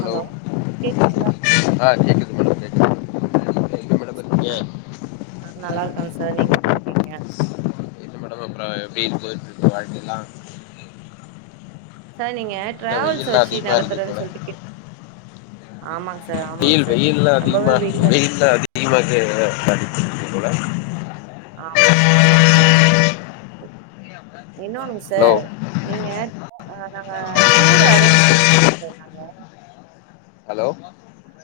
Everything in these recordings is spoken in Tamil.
ஹலோ கேக்குதுங்களா. ஆ கேக்குது மேடம் கேக்குது மேடம் இருக்கீங்க அ ஆ நல்லா இருக்காங்க சார் நீங்க எப்டி இருக்கீங்க. மேடோம் அப்றோம் எப்டி போயிட்டுருக்கு வாழ்கைல்லா சார் நீங்க என்ன டிராவல்ஸ் வெயில்லாம் வச்சு அதிகமா இருக்கு நடத்துறன்னு போல சொல்ட்டுக்கி ஆமாங்க சார் ஆமாங்க வெயில் சார் வெயில்லாம் ரொம்பவே அதிகமா வெயில வெயில்லாம் போல. [inaudible] ஆமா ஆமாங்க சார் ஆமாங் இன்னொன் ஹலோ சார். நீங்க ஆ நாங்க டூர் அரேஞ்ச் பண்ணிருக்கோம் சார் நாங்க. ஹலோ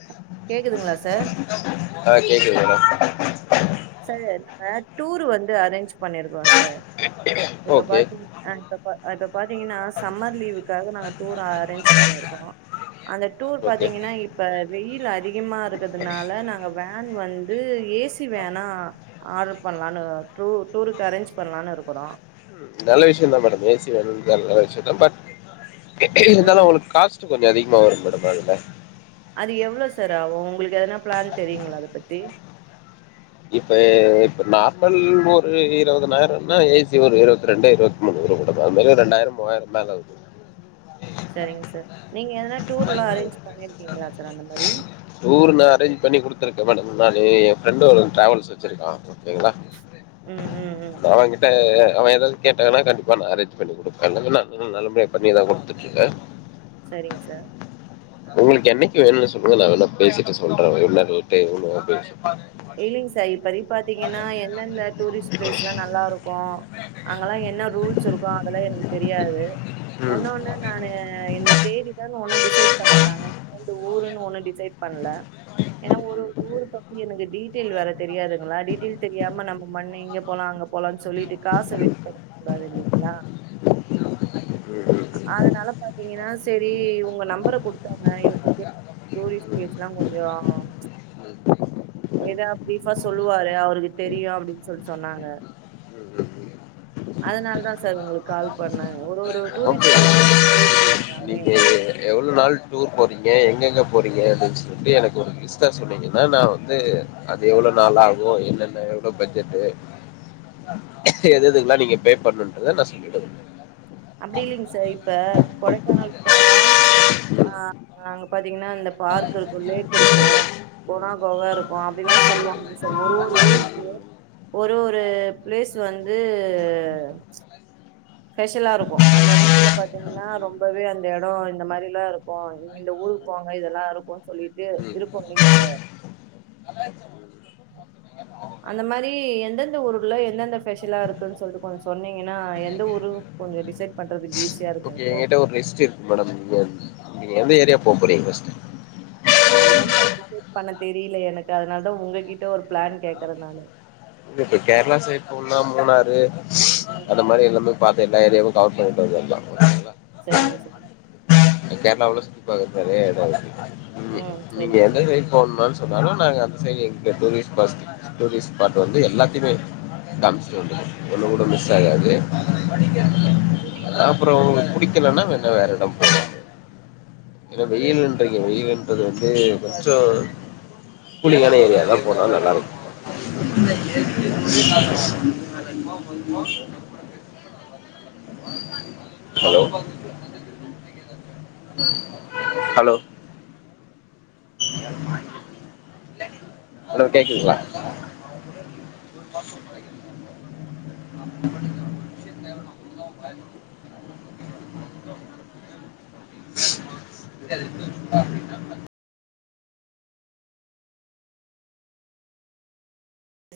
அ கேக்குதுங்களா சார் ஆ கேக்குது மேடோ சார் நாங்க டூர் வந்து அரேஞ்ச் பண்ணிருக்கோ. சார் அப்ப ஓகே பாத்தி ஆ ப்பப இப்ப பாத்தீங்கன்னா சம்மர் லீவுக்காக நாங்க டூர் அரேஞ்ச் பண்ணியிருக்கோம் அந்த டூர் ஓகே பாத்தீங்கன்னா ப். இப்ப வெயில் அதிகமா இருக்கிறதுனால நாங்க வேன் வந்து ஏசி வேன் நா ஆர்டர் பண்ணலான்னு டூ டூருக்கு அரேஞ்ச் பண்ணலான்னு இருக்குறோம் நல்ல விஷயந்தா மேடோம் ஏசி வேணும் தா விஷயத பட் இருந்தாலும் ம் அவங்களுகு காசு. ட்டு கொஞ்சோ அதிகமா வரும் மேடம் அதுல அது எவ்ளோ சார் ஆவூ உங்களுக்கு எதுனா பிளான் தெரியுங்ளா அத பத்தி இப்ப இப்ப நார்மல் ஒரு இருவது நாயிரன்னா ஏசி ஒரு இருவத்தி ரெண்டு இருவத் [unintelligible] அதுமாரி ரெண்டாயிர மூவாயிரந்தாங்க ஆகுது செரிங் சார் நீங்க எதனா டூர்ல்லா அரேஞ்ச் பண்ணீர்கீங்ளா சார் அந்த மாரி டூர் நா அரேஞ்ச் பண்ணி குடுத்துருக்க மேடம நானு எ ஃப்ரெண்ட் ஒரு ட்ராவல்ஸ் வச்சிருக்கா ஓகேங்ளா ம் ம் ம் அவங்கிட்ட அவ எதாவது கேட்டாங்கன்னா கண்டிப்பா நா அரேஞ்ச் பண்ணி குடுப்ப [unintelligible] நல்லபடியா பண்ணிதா குடுத்துட்டிருக்க சரிங் சார் உங்களுக்கு என்னைக்கு வேணுன்னு சொல்லுங்க நா வேனா பேசிட்டு சொல்ற என்ன ரேட்டு [unintelligible] இல்லிங் சார் இப்பதிக் பாத்தீங்கன்னா எந்தெந்த டூரிஸ்ட் பிளேஸ்ல்லா நல்லாருக்கு அங்கல்லா என்ன ரூல்ஸ் இருக்கு அதல்லா எனுக்கு தெரியாது ம் ம் ஒன்னொன்னு நானு இந்த தேதி ப்ளான் ஒன்னு டிசைட் பண்ணல நாங்க இந்த ஊருன்னு ஒன்னு டிசைட் பண்ல ஏனா ஒரு ஒரு ம் ஊர் பத்தி எனுக்கு டீடெல் வேற தெரியாதுங்ளா டீடெய்ல் தெரியாம நம்ம மண்ணு இங்க போலா அங்க போலான் சொல்லீட்டு காச வேஸ் பண் கூடாது இல்லிங்ளா ம் ம் அதனால பாத்தீங்கன்னா செரி இவுங்க நம்பர குடுத்தாங்க இவருட்ட கேட் டூரிஸ்ட் பிளேஸ்ல்லா கொஞ்சோ ம் ஏதா ப்ரீஃபா சொல்லுவாரு அவருக்கு தெரியு அப்டின் சொல்ட்டு சொன்னாங்க ம் ம் ம் அதனாலதா சார் உங்ளுக் கால் பண்ண ஒரு ஒரு ம் ம் டூரிஸ்ட் பிளேஸ்லா ஓகே நீங்க போயிருப்பீங்ளாமே நீங்க எவ்ளோ நாள் டூர் போறீங்க எங்கெங்க போறீங்க அப்டின் சொல்ட்டு எனக்கு ஒரு லி ஸ்ட்டா சொன்னீங்கன்னா நா வந்து அது எவ்ளோ நாளாகு என்னென்ன எவ்ளோ பட்ஜெட்டு் எது எதுக்ளா நீங்க பே பண்ணுன்றத நா சொல்லிடுவ அப்டில்லிங் சார் இப்ப கொடைக்கானல் போனா ஆஹ் அங்க பாத்தீங்னா இந்த பார்க் இருக்கு லேக் இருக்கு கொணா கொக இருக்கு அப்டிலா சொல்லுவாங்கில்ல சார் ஒரு ஒரு ஊருக்கு ஒரு ஒரு பிளேஸ் வந்து ஸ்பெஷலா இருக்கு அந்த எடத்துல பாத்தீங்னா ரொம்பவே அந்த எடோ இந்த மாரிலா இருக்கு இந்த ஊருக் போங்க இதல்லா இருக்குன் சொல்லிட்டு ம் இருக்குல்லீங்க சார் ம் அந்த மாரி எந்தெந்த ஊர்ல எந்தெந்த ஃபெஷலா இருக்குன் சொல்லீட்டு கொஞ்சோ சொன்னீங்கன்னா எந்த ஊர் கொஞ்சோ டிசைட் பண்றதுக் ஈஸி ஓகே எங்கிட்ட ஒரு லிஸ்ட் இருக்கு மேடம் நீங்க எந்த ஏரியா போ போறீங்க் ஃபஸ்டு அதுதாங் சார் டிஸைட் பண்ண தெரீல எனக்கு அதனாலதா உங்ககிட்ட ஒரு பிளான் கேக்கற நானு இப்ப கேரளா சைட் போன்னா மூணாறு ம். அந்த மாரி எல்லாமே பாத்து எல்ல ஏரியாவு கவர் பண்ணீட்டு வந்தர்லா செரிங்க சார் கேரளாவுல சுத்தி பாக்ற்துக்கு நெறைய எடோ இருக்கு நீ ம். சரிங்க நீங்க சார். எந்த சைட் போணுன்னு சொன்னாலு நாங்க அந்த சைடு எங்க டூரிஸ்ட் பாஸ்ட் டூரிஸ்ட் ஸ்பாட் வந்து எல்லாத்திமே காமிச்ட்டுவந்துருவோ ஒன்னு கூடோ மிஸ் ஆகாது அப்றோ உங்களுக்கு புடிக்கலன்னா வேன்னா வேற எடம் போலா ஏனா வெயிலுன்றீங்க வெயிலுன்றது வந்து கொஞ்சோ கூலிங்கான ஏரியா எதா போட்டாலு நல்லாருக்கு மா உமா ஹலோ ஹலோ நல்மா ஹலோ கேக்குதுங்ளா